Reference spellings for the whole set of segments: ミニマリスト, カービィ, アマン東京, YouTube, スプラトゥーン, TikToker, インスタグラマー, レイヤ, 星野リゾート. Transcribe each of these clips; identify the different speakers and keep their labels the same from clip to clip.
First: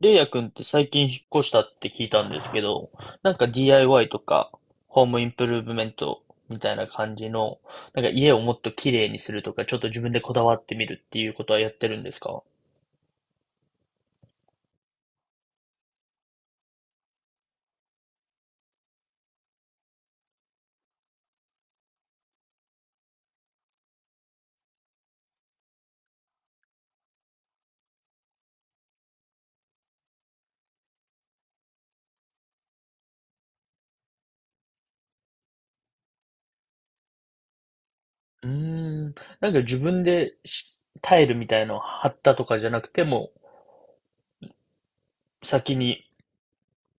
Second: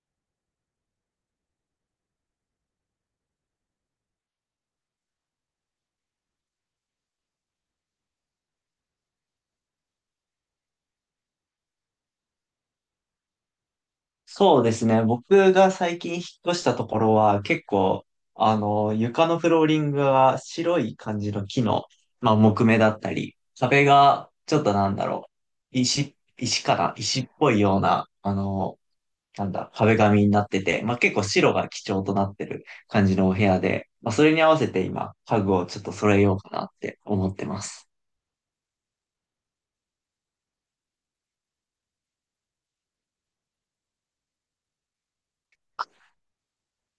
Speaker 1: レイヤくんって最近引っ越したって聞いたんですけど、DIY とか、ホームインプルーブメントみたいな感じの、家をもっと綺麗にするとか、ちょっと自分でこだわってみるっていうことはやってるんですか？
Speaker 2: そうですね。僕が最近引っ越したところは結構、床のフローリングが白い感じの木の、まあ、木目だったり、壁がちょっとなんだろう、石かな石っぽいような、なんだ、壁紙になってて、まあ、結構白が基調となってる感じのお部屋で、まあ、それに合わせて今、家具をちょっと揃えようかなって思ってます。
Speaker 1: うーん、なんか自分でしタイルみたいのを貼ったとかじゃなくても、先に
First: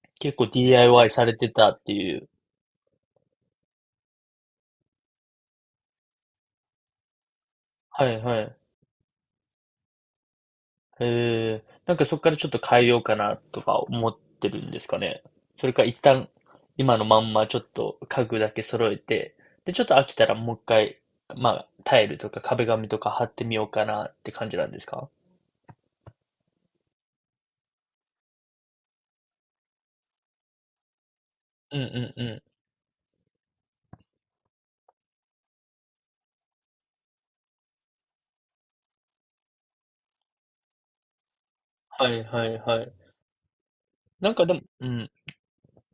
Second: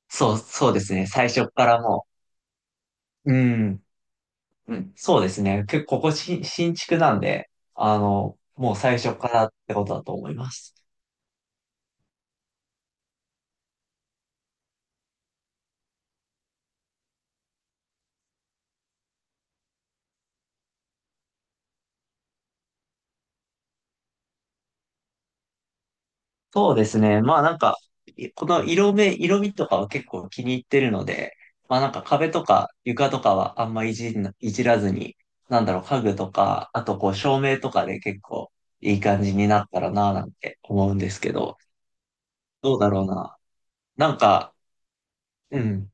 Speaker 1: 結構
Speaker 2: そうですね。
Speaker 1: DIY さ
Speaker 2: 最
Speaker 1: れ
Speaker 2: 初
Speaker 1: て
Speaker 2: か
Speaker 1: たっ
Speaker 2: ら
Speaker 1: て
Speaker 2: も
Speaker 1: いう。
Speaker 2: う、うん。うん、そうですね。結構ここ新築なんで、
Speaker 1: はいはい。
Speaker 2: もう最初からってことだと思います。
Speaker 1: なんかそこからちょっと変えようかなとか思ってるんですかね。それか一旦今のまんまちょっと家具だけ揃えて、で、ちょっと飽きたらもう一回、タイルとか壁紙とか貼ってみようかなって感じなんですか？
Speaker 2: そうですね。まあなんか、この色味とかは結構気に入ってるので、
Speaker 1: う
Speaker 2: まあ
Speaker 1: ん
Speaker 2: なんか
Speaker 1: うん
Speaker 2: 壁
Speaker 1: うん。
Speaker 2: とか床とかはいじらずに、なんだろう、家具とか、あとこう照明とかで結構いい感じになったらなぁなんて思うんですけど、
Speaker 1: はいはい
Speaker 2: どう
Speaker 1: は
Speaker 2: だ
Speaker 1: い。
Speaker 2: ろうな。なん
Speaker 1: なんかで
Speaker 2: か、
Speaker 1: も、うん、
Speaker 2: うん、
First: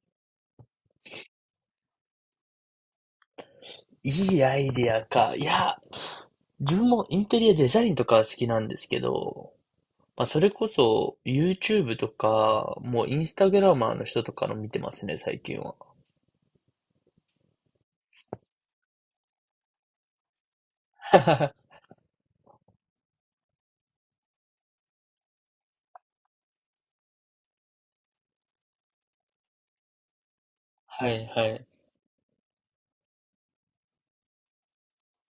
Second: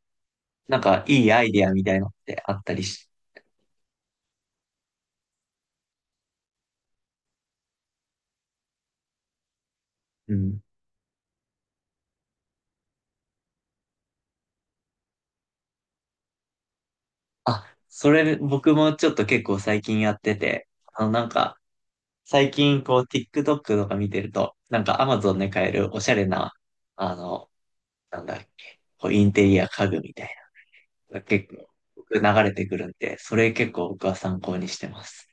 Speaker 2: なんかいいアイディアみたいのってあったりし、
Speaker 1: いいアイディアか。いや、自分もインテリアデザインとかは好きなんですけど、まあ、
Speaker 2: う
Speaker 1: それ
Speaker 2: ん。
Speaker 1: こそ YouTube とか、もうインスタグラマーの人とかの見てますね、最近は。
Speaker 2: あ、それ僕もちょっと結構最近やってて、なんか 最近こう TikTok とか見てると、なんか Amazon で買えるおしゃれな、あの、なんだっけ、こうインテリア家具みたい
Speaker 1: は
Speaker 2: な、
Speaker 1: いは
Speaker 2: 結
Speaker 1: い。
Speaker 2: 構僕流れてくるんで、それ結構僕は参考にしてます。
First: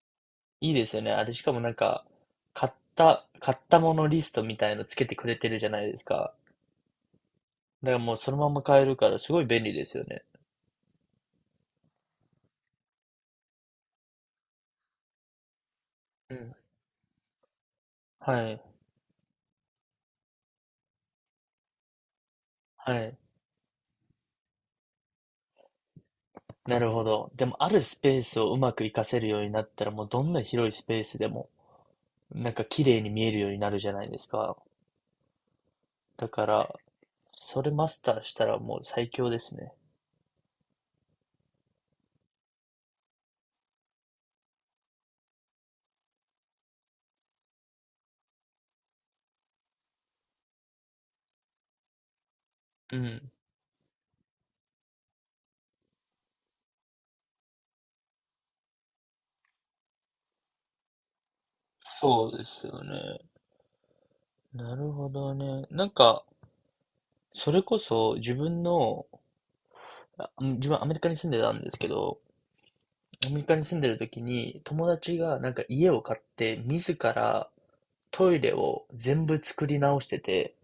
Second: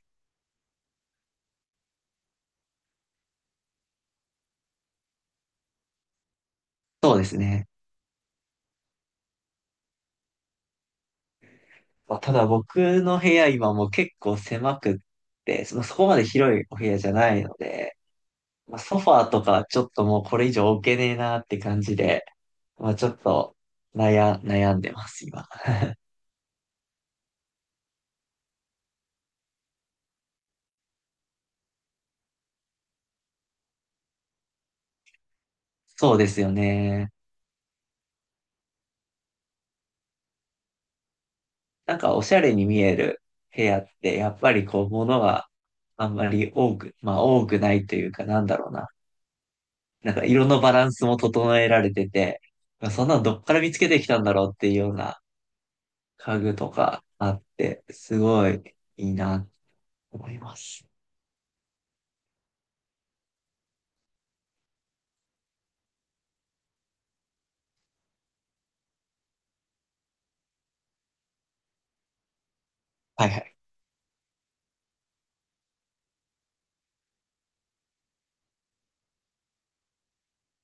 Speaker 1: いいですよね。あれ、しかも買ったものリストみたいのつけてくれてるじゃないですか。
Speaker 2: そうですね。
Speaker 1: だからもうそのまま買えるから、すごい便利ですよね。
Speaker 2: まあ、ただ僕の部屋今もう結構狭くって、そこまで
Speaker 1: うん。
Speaker 2: 広いお部屋じゃないので、
Speaker 1: はい、
Speaker 2: まあ、ソファーとかちょっともうこれ以上置けねえなって感じで、ま
Speaker 1: は
Speaker 2: あちょ
Speaker 1: い。
Speaker 2: っと悩んでます、今。
Speaker 1: なるほど。でも、あるスペースをうまく活かせるようになったら、もうどんな広いスペースでも、なんか綺麗に見えるようになるじゃないですか。
Speaker 2: そうで
Speaker 1: だ
Speaker 2: す
Speaker 1: か
Speaker 2: よ
Speaker 1: ら、
Speaker 2: ね。
Speaker 1: それマスターしたらもう最強ですね。
Speaker 2: なんかおしゃれに見える部屋って、やっぱりこう、物があんまり多く、まあ多くないというか、なんだろうな。なんか色のバランスも整えられてて、まあ
Speaker 1: う
Speaker 2: そんなの
Speaker 1: ん。
Speaker 2: どっから見つけてきたんだろうっていうような家具とかあって、すごいいいなと思います。
Speaker 1: そうですよね。なるほどね。それこそ自分の自分アメリカに住んでたんですけど、
Speaker 2: は
Speaker 1: ア
Speaker 2: い
Speaker 1: メ
Speaker 2: は
Speaker 1: リ
Speaker 2: い。
Speaker 1: カに住んでる時に友達がなんか家を買って自らトイレを全部作り直してて、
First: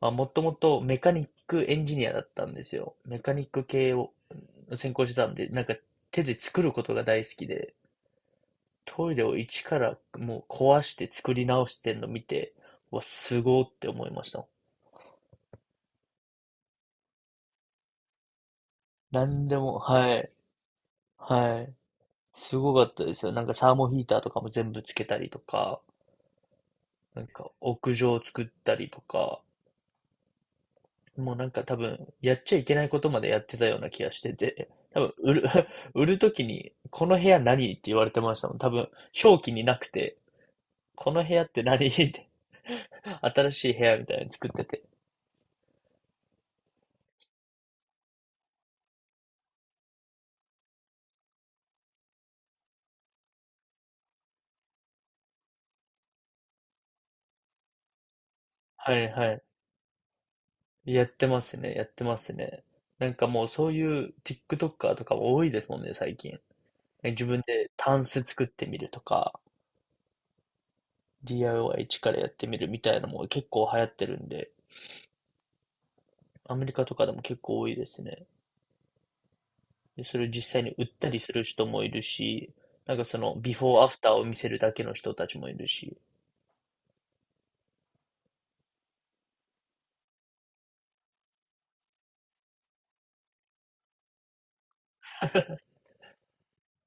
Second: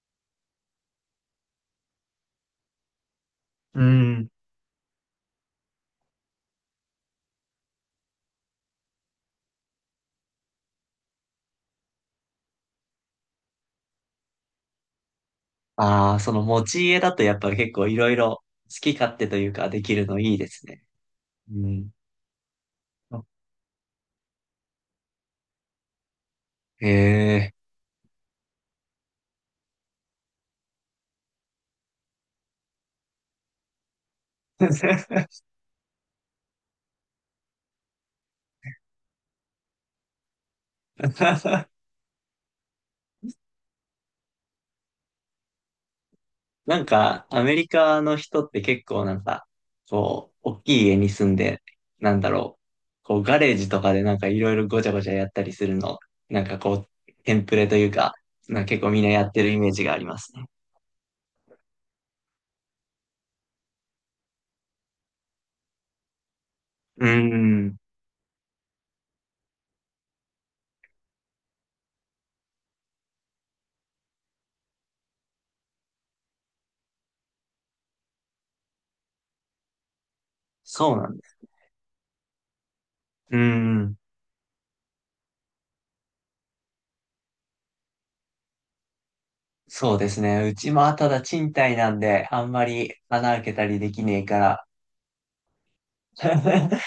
Speaker 1: まあ、もともとメカニックエンジニアだったんですよ。メカニック
Speaker 2: う
Speaker 1: 系を
Speaker 2: ん。
Speaker 1: 専攻してたんで、なんか手で作ることが大好きで、トイレを一からもう壊して作り直してんの見て、うわ、すごーって思いました。
Speaker 2: ああ、その持ち家だとやっぱり結構いろいろ好き勝
Speaker 1: な
Speaker 2: 手と
Speaker 1: ん
Speaker 2: いう
Speaker 1: で
Speaker 2: か
Speaker 1: も、
Speaker 2: できる
Speaker 1: は
Speaker 2: の
Speaker 1: い、
Speaker 2: いいですね。
Speaker 1: は
Speaker 2: う
Speaker 1: い。
Speaker 2: ん。
Speaker 1: すごかったですよ。なんかサーモヒーターとかも全部つけたりとか、
Speaker 2: へ
Speaker 1: なんか
Speaker 2: え。
Speaker 1: 屋上を作ったりとか、もうなんか多分やっちゃいけないことまでやってたような気がしてて、多分売る、売るときに、この部屋何って言われてましたもん。多分表記になくて、この部屋って何って、新しい部屋みたいに作ってて。
Speaker 2: なんか、アメリカの人って結構なんか、こう、大きい家に住んで、なんだろう、こう、ガレージとかでなんかいろいろごちゃごちゃやったりするの、なんかこう、テンプレというか、なんか結構
Speaker 1: は
Speaker 2: みん
Speaker 1: い
Speaker 2: なや
Speaker 1: は
Speaker 2: って
Speaker 1: い。
Speaker 2: るイメージがありますね。
Speaker 1: やってますね、やってますね。なんかもうそういう TikToker とかも多いですもんね、最近。
Speaker 2: うー
Speaker 1: 自分で
Speaker 2: ん、
Speaker 1: タンス作ってみるとか、DIY 一からやってみるみたいなのも結構流行ってるんで、アメリカとかでも結構多いですね。で、それを実際に売っ
Speaker 2: そう
Speaker 1: た
Speaker 2: なん
Speaker 1: り
Speaker 2: で
Speaker 1: す
Speaker 2: す。
Speaker 1: る人もいるし、なんかその、
Speaker 2: うー
Speaker 1: ビフォーア
Speaker 2: ん、
Speaker 1: フターを見せるだけの人たちもいるし。
Speaker 2: そうですね。うちもただ賃貸なんで、あんまり穴開けたりできねえから。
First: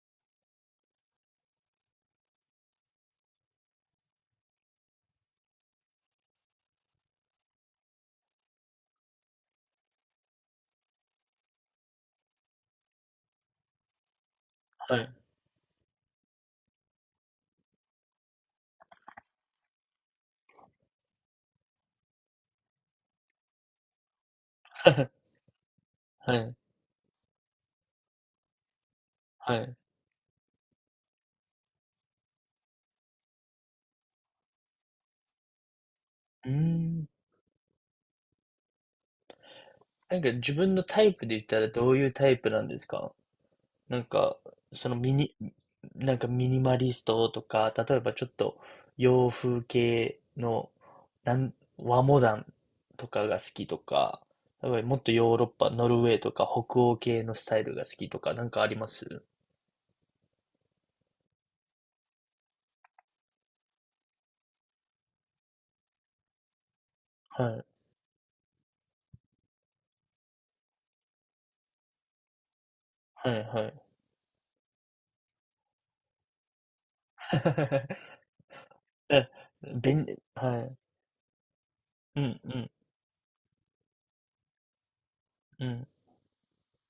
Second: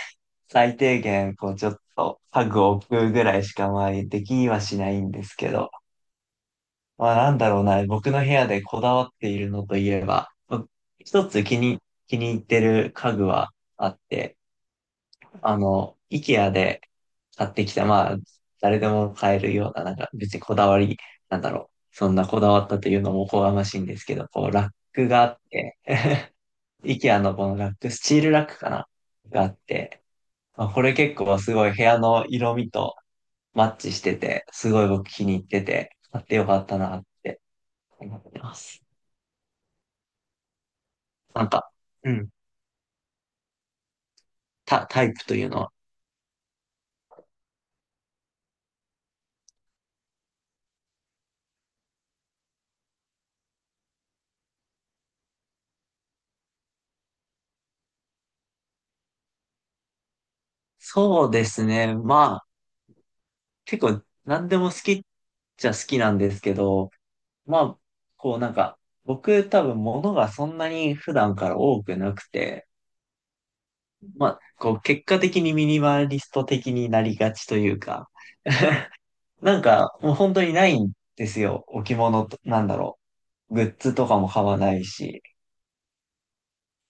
Speaker 2: 最低限、こう、ちょっと、家具を置くぐらいしか、まあ、できにはしないんですけど、まあ、なんだろうな、僕の部屋でこだわっているのといえば、僕一つ気に入ってる家具はあって、
Speaker 1: はい。
Speaker 2: IKEA で買ってきた、まあ、誰でも買えるような、なんか、別にこだわり、なんだろう、そんなこだわったというのもおこがましいんですけど、こう、ラックが あって、
Speaker 1: はい。
Speaker 2: IKEA のこのラック、スチールラックかながあ
Speaker 1: は
Speaker 2: っ
Speaker 1: い。う
Speaker 2: て、まあ、これ結構すごい部屋の色味と、マッチしてて、すごい僕気に入ってて、買ってよ
Speaker 1: ー
Speaker 2: かったなっ
Speaker 1: ん。
Speaker 2: て思ってます。
Speaker 1: なんか自分のタイプで言
Speaker 2: な
Speaker 1: っ
Speaker 2: ん
Speaker 1: たら
Speaker 2: か、
Speaker 1: どういう
Speaker 2: う
Speaker 1: タ
Speaker 2: ん、
Speaker 1: イプなんですか？なんか、その
Speaker 2: タイ
Speaker 1: ミ
Speaker 2: プ
Speaker 1: ニ、
Speaker 2: というのは。
Speaker 1: なんかミニマリストとか、例えばちょっと洋風系の和モダンとかが好きとか、やっぱりもっとヨーロッパ、ノルウェーとか北欧系のスタイルが好きとか、なんかあります？
Speaker 2: そうですね。まあ、結構何でも好きっちゃ好きなんですけど、
Speaker 1: は
Speaker 2: ま
Speaker 1: い、
Speaker 2: あ、こうなんか、僕多分物がそんなに普段から多くなくて、
Speaker 1: はい、はい。
Speaker 2: まあ、こう結果的にミニマリスト的になりがちというか、
Speaker 1: え、
Speaker 2: なんか
Speaker 1: 便
Speaker 2: もう
Speaker 1: 利、
Speaker 2: 本当に
Speaker 1: は
Speaker 2: な
Speaker 1: い。
Speaker 2: いんですよ。置
Speaker 1: う
Speaker 2: 物と、
Speaker 1: ん、う
Speaker 2: なん
Speaker 1: ん、
Speaker 2: だろう。グッズとかも買わないし。
Speaker 1: うん。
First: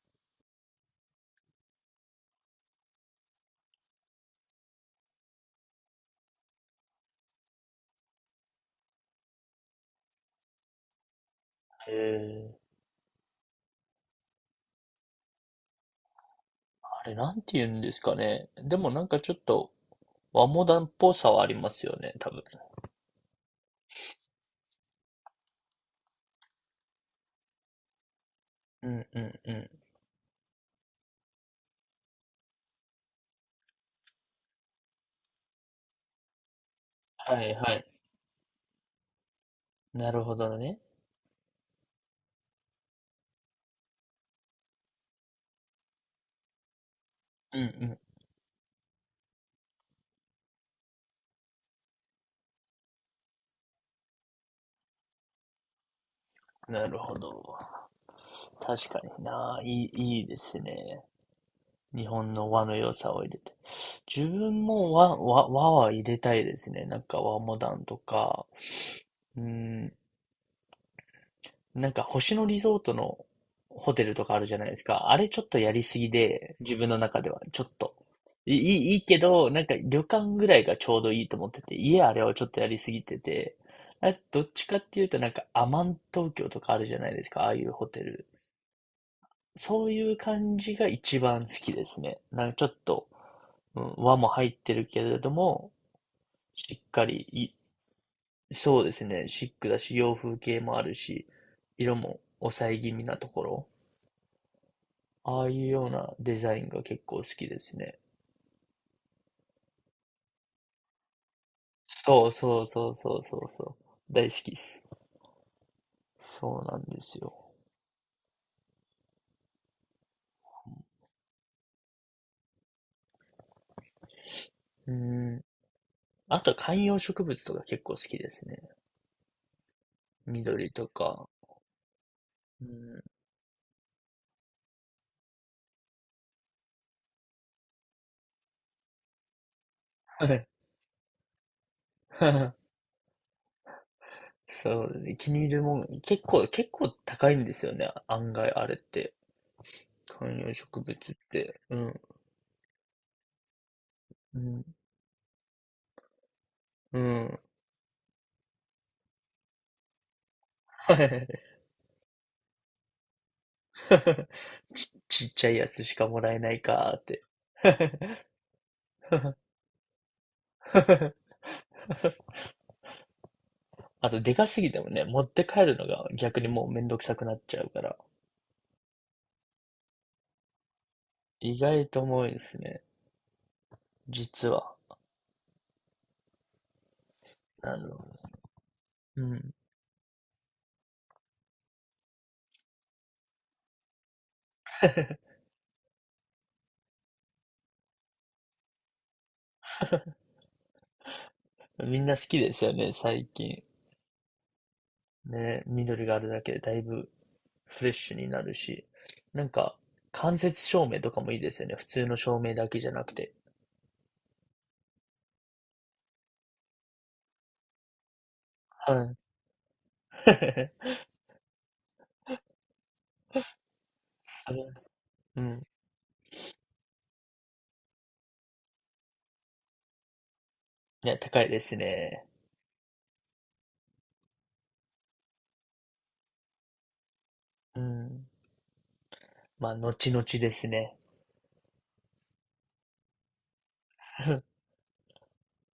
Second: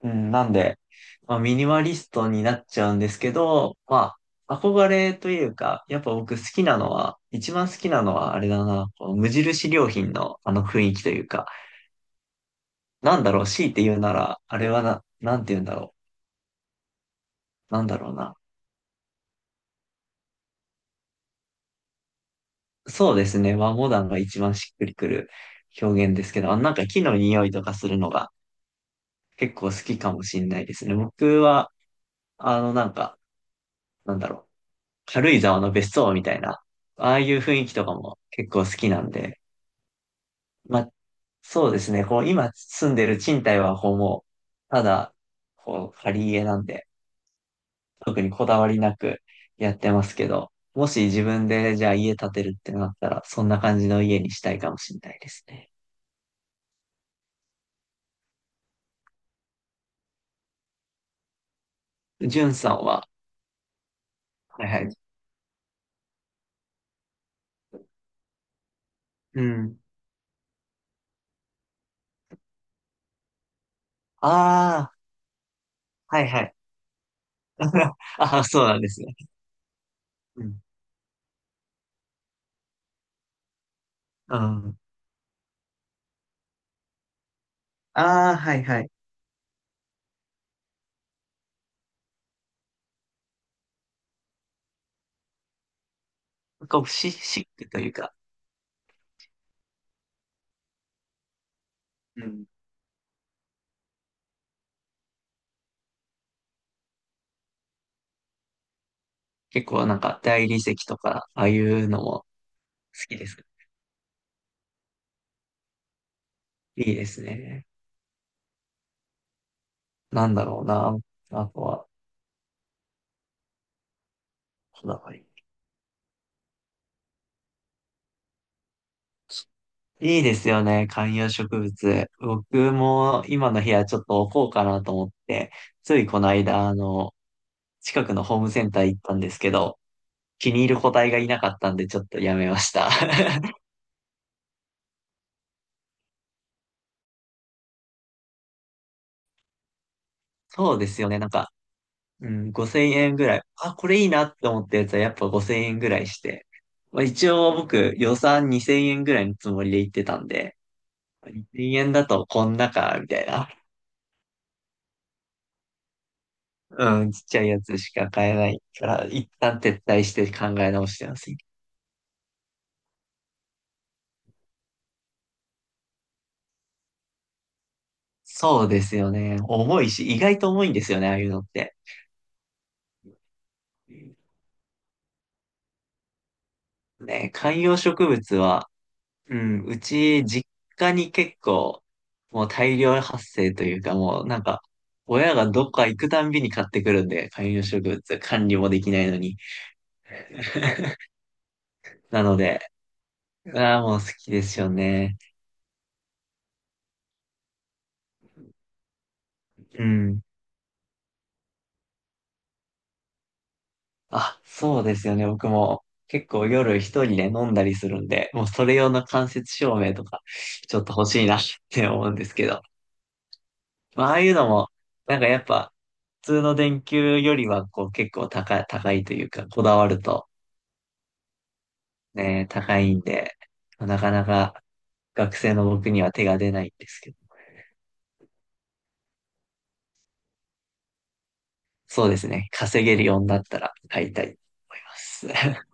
Speaker 2: うん、なんで、まあ、ミニマリストになっちゃうんですけど、まあ、憧れというか、やっぱ僕好きなのは、一番好きなのはあれだな、この無印良品のあの雰囲気というか、
Speaker 1: へえー、
Speaker 2: なんだろう、強いて言うなら、あれはな、なんて言うんだろ
Speaker 1: あれなんて言う
Speaker 2: う、
Speaker 1: ん
Speaker 2: なん
Speaker 1: で
Speaker 2: だ
Speaker 1: す
Speaker 2: ろ
Speaker 1: か
Speaker 2: うな。
Speaker 1: ね。でもなんかちょっと和モダンっぽさはありますよね、多分。
Speaker 2: そうですね、和モダンが一番しっくりくる表現ですけど、なんか木の匂いとかするのが
Speaker 1: うん、うん、う
Speaker 2: 結構
Speaker 1: ん。
Speaker 2: 好きかもしれないですね。僕は、なんか、なんだろう、軽井沢の別荘みたいな、ああいう
Speaker 1: はい、
Speaker 2: 雰
Speaker 1: は
Speaker 2: 囲気とか
Speaker 1: い。
Speaker 2: も結構好きなんで、
Speaker 1: なるほどね。
Speaker 2: まあ、そうですね、こう、今住んでる賃貸は、こう、もう、ただ、こう、借り家なんで、
Speaker 1: うんう
Speaker 2: 特にこだわりなくやってますけど、もし自分で、じゃあ家建てるってなったら、そんな感じの家にしたいかもしれないですね。
Speaker 1: ん。なるほど。確かにな。いいですね。日本
Speaker 2: じゅ
Speaker 1: の
Speaker 2: ん
Speaker 1: 和
Speaker 2: さ
Speaker 1: の
Speaker 2: ん
Speaker 1: 良
Speaker 2: は、
Speaker 1: さを入れて。自分
Speaker 2: はいは
Speaker 1: も
Speaker 2: い。
Speaker 1: 和は入れたいですね。なんか和モダンとか。う
Speaker 2: うん。
Speaker 1: ん。なんか星野リゾートのホテルとかあるじゃないです
Speaker 2: あ
Speaker 1: か。あれちょっとやりすぎ
Speaker 2: あ、はいはい。
Speaker 1: で、自分の中ではちょっと。
Speaker 2: ああ、
Speaker 1: いい
Speaker 2: そうなんで
Speaker 1: い
Speaker 2: す
Speaker 1: い
Speaker 2: ね。
Speaker 1: けど、なんか旅館
Speaker 2: う
Speaker 1: ぐら
Speaker 2: ん。
Speaker 1: いがちょうどいいと思ってて、家あれはちょっとやりすぎてて、あ
Speaker 2: う
Speaker 1: どっちか
Speaker 2: ん。
Speaker 1: っていうとなんかアマン東京とかあるじゃないですか、ああいうホテル。
Speaker 2: ああ、はいはい。
Speaker 1: そういう感じが一番好きですね。なんかちょっと、うん、和も入ってるけれども、し
Speaker 2: こう、
Speaker 1: っか
Speaker 2: シ
Speaker 1: り
Speaker 2: シッ
Speaker 1: い、
Speaker 2: クというか、
Speaker 1: そうですね、シックだし、洋風系もあるし、色も
Speaker 2: うん
Speaker 1: 抑え気味なところ。ああいうようなデザインが結構好きですね。
Speaker 2: 結構なんか大理石とか、ああいうのも
Speaker 1: そ
Speaker 2: 好
Speaker 1: うそうそうそ
Speaker 2: き
Speaker 1: う
Speaker 2: です
Speaker 1: そう
Speaker 2: か？
Speaker 1: そう。大好きです。そうなん
Speaker 2: いい
Speaker 1: で
Speaker 2: で
Speaker 1: す
Speaker 2: す
Speaker 1: よ。
Speaker 2: ね。なんだろうな。あとは、こ
Speaker 1: う
Speaker 2: だわり。
Speaker 1: ん。あとは観葉植物とか結構好きですね。
Speaker 2: いいですよ
Speaker 1: 緑と
Speaker 2: ね、観葉
Speaker 1: か。
Speaker 2: 植物。
Speaker 1: う
Speaker 2: 僕
Speaker 1: ん。
Speaker 2: も今の部屋ちょっと置こうかなと思って、ついこの間、近くのホームセンター行ったんですけど、
Speaker 1: はい。
Speaker 2: 気に入る個体がいなかったんでちょっとやめまし た。
Speaker 1: そうですね。気に入るもん、結構、結構高いんですよね。案外あれって。観葉
Speaker 2: そう
Speaker 1: 植
Speaker 2: で
Speaker 1: 物
Speaker 2: すよ
Speaker 1: っ
Speaker 2: ね、なんか
Speaker 1: て。うん。
Speaker 2: うん、5000円ぐらい。あ、これいいなっ
Speaker 1: う
Speaker 2: て思
Speaker 1: ん。
Speaker 2: ったやつはやっぱ5000円ぐらいして。
Speaker 1: う
Speaker 2: まあ、一
Speaker 1: ん。
Speaker 2: 応 僕予算2000円ぐらいのつもりで行ってたんで、
Speaker 1: はい。
Speaker 2: 2000円だとこんなか、みたいな。
Speaker 1: ち、ちっちゃいやつしかもらえないかーっ
Speaker 2: うん、ち
Speaker 1: て。
Speaker 2: っちゃいやつしか買えないから、一 旦撤退して考え直してます。
Speaker 1: あと、でかすぎてもね、持って帰るのが逆にもうめんどくさくなっちゃうから、
Speaker 2: そうですよね。重いし、意外と重いんですよね、ああいうのっ
Speaker 1: 意
Speaker 2: て。
Speaker 1: 外と重いですね。実は。
Speaker 2: ね、観
Speaker 1: あ
Speaker 2: 葉
Speaker 1: の、
Speaker 2: 植物は
Speaker 1: う
Speaker 2: う
Speaker 1: ん。
Speaker 2: ん、うち、実家に結構、もう大量発生というか、もうなんか、親がどっか行くたんびに買ってくるんで、観葉植物、管理もできないのに。
Speaker 1: みんな好
Speaker 2: なの
Speaker 1: きで
Speaker 2: で、
Speaker 1: すよね、最近。
Speaker 2: ああ、もう好きですよね。
Speaker 1: ね、緑があるだけでだいぶフレッシュになるし。なんか、
Speaker 2: うん。
Speaker 1: 間接照明とかもいいですよね。普通の照明だけじゃなくて。
Speaker 2: あ、そうですよね。僕も結構夜一人で飲んだりするんで、もうそれ用
Speaker 1: は
Speaker 2: の
Speaker 1: い。
Speaker 2: 間接照明とか、ちょっと 欲しいなって思うんですけど。まあ、ああいうの
Speaker 1: それ
Speaker 2: も、なんかや
Speaker 1: う
Speaker 2: っ
Speaker 1: ん。
Speaker 2: ぱ、普通の電球よりは、こう結構高いというか、こだわると、
Speaker 1: ね、高いですね。
Speaker 2: ね、高いんで、なかなか学生の僕には手が出ないんですけど、
Speaker 1: うん。まあ、後々ですね。
Speaker 2: そうですね、稼げるようになったら買いたいと思います。